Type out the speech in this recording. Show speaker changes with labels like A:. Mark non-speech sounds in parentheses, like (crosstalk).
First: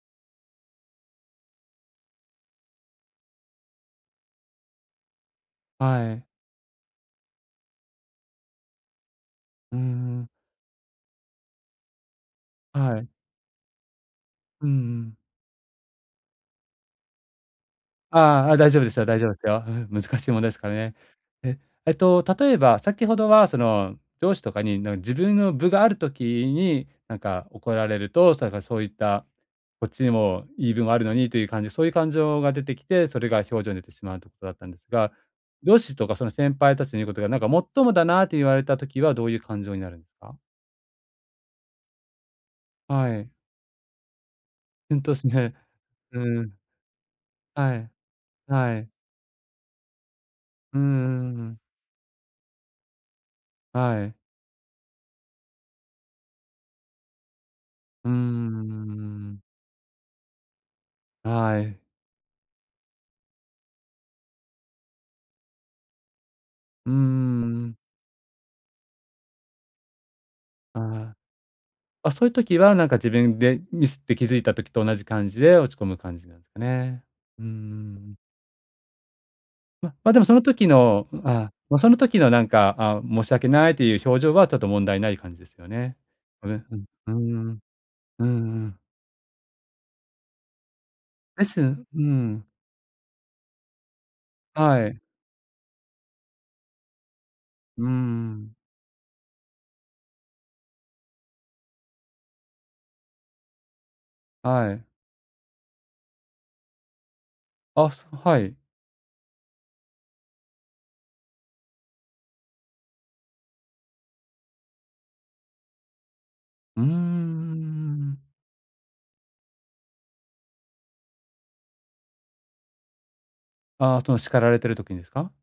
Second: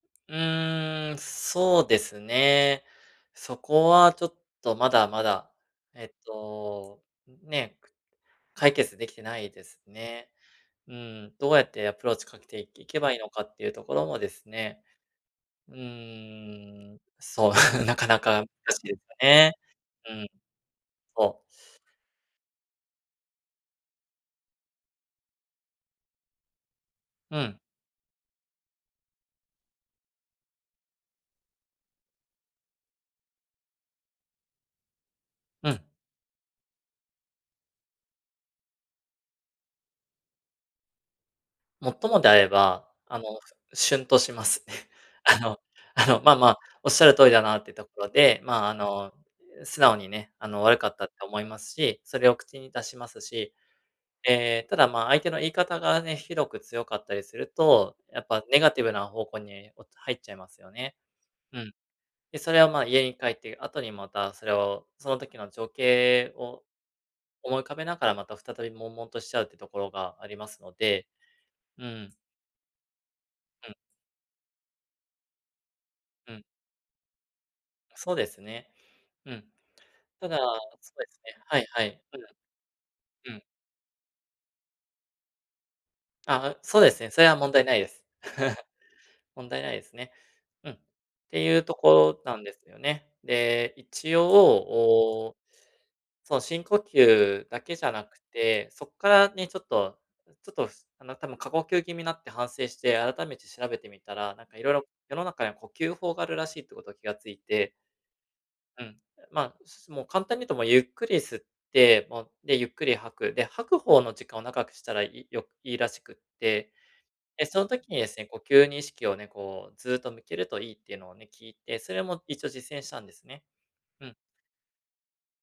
A: うーん、そうですね、そこはちょっと、まだまだ、えっ
B: はい。
A: と、ね、解決できてないで
B: う
A: す
B: ー
A: ね。
B: ん。
A: うん、どうやってアプローチかけてい
B: は
A: け
B: い。
A: ばいいのかっていうところもです
B: うんう
A: ね、
B: ん。
A: うーん、そう、なかなか難
B: ああ、大
A: し
B: 丈夫
A: い
B: で
A: です
B: すよ、
A: よ
B: 大丈夫です
A: ね。
B: よ。ん、難
A: うん。
B: しい問題ですかね。
A: そう。
B: え、えっと例えば先ほどはその上司とかに、な自分の分がある時になん
A: う
B: か
A: ん。
B: 怒られると、それからそういった、こっちにも言い分もあるのにという感じ、そういう感情が出てきて、それが表情に出てしまうということだったんですが、
A: う
B: 上
A: ん。
B: 司とかその先輩たちの言うことがなんかもっともだなと言われた時は、どういう感情になるんですか？
A: 最もであれば、あ
B: は
A: の、
B: い。
A: しゅんとします。(chuckles)
B: ほんとっす
A: あ
B: ね。
A: の、あの、まあ
B: う
A: ま
B: ん。
A: あ、おっしゃる通りだなってい
B: は
A: うと
B: い。
A: ころで、まあ、あ
B: はい。
A: の、う、素直にね、あの、悪
B: うん
A: かった
B: う
A: と思
B: んう
A: いま
B: ん。
A: すし、それを口に出しますし。
B: はい。
A: ええ、ええ、ただ、まあ、相手の言い方がね、ひどく強かったりすると、
B: うー
A: やっぱネガティブな方向
B: ん。
A: にお入っちゃいますよね。う
B: は
A: ん。
B: い。
A: で、それは、ま、家に帰って後にまたそれを、その時の情景を
B: うー
A: 思い浮か
B: ん。
A: べながら、また再び悶々としちゃうっていうところがありますので、
B: ああ。
A: う
B: あ、
A: ん。
B: そういう時は、なんか、自分で
A: うん。
B: ミスって気づいた時と同じ感じで落ち込む感じ
A: う
B: なん
A: ん。
B: ですかね。うんうんう
A: そう
B: ん。
A: ですね。うん。
B: ま、でも
A: た
B: そ
A: だ、
B: の時
A: そう
B: の
A: ですね
B: あ、
A: はいは
B: その
A: い、う
B: 時の、なんか、あ、申し
A: ん。うん。
B: 訳ないという表情はちょっと問題ない感じですよね。そ
A: あ、
B: れ、
A: う、
B: うん、
A: そうですね、
B: うー
A: それは問
B: ん。
A: 題ないです。
B: うん
A: (chuckles)
B: うん。
A: 問題ないですね。うん。
B: レ
A: て
B: ッ
A: い
B: ス
A: うと
B: ンうー
A: ころなん
B: ん。
A: ですよね。で、一応、
B: はい。
A: お、その、深呼吸だけ
B: う
A: じ
B: ーん、う
A: ゃなく
B: ん。
A: て、そっからね、ちょっとちょっと、あの、多分過呼吸気味になって反省して改めて調べてみたら、なんか、いろ
B: は
A: い
B: い。
A: ろ世の中には呼吸法があるらしいってこと気が付いて。
B: あ、そはい。
A: うん。ま、すもう簡単に言うと、もうゆっくり吸って、もう、で、ゆっくり吐く、で、吐く方の時間を長くしたらいいよいいらしくって、
B: うーん、うんうん
A: で、
B: う
A: その時に
B: んう
A: で
B: ん、
A: すね、
B: ん。
A: 呼吸に意識をね、こう、ずっと向けるといいっていうのをね、聞いて、それも一応実践したんですね。
B: ああ、
A: う
B: そ
A: ん。
B: の叱られている時にすか？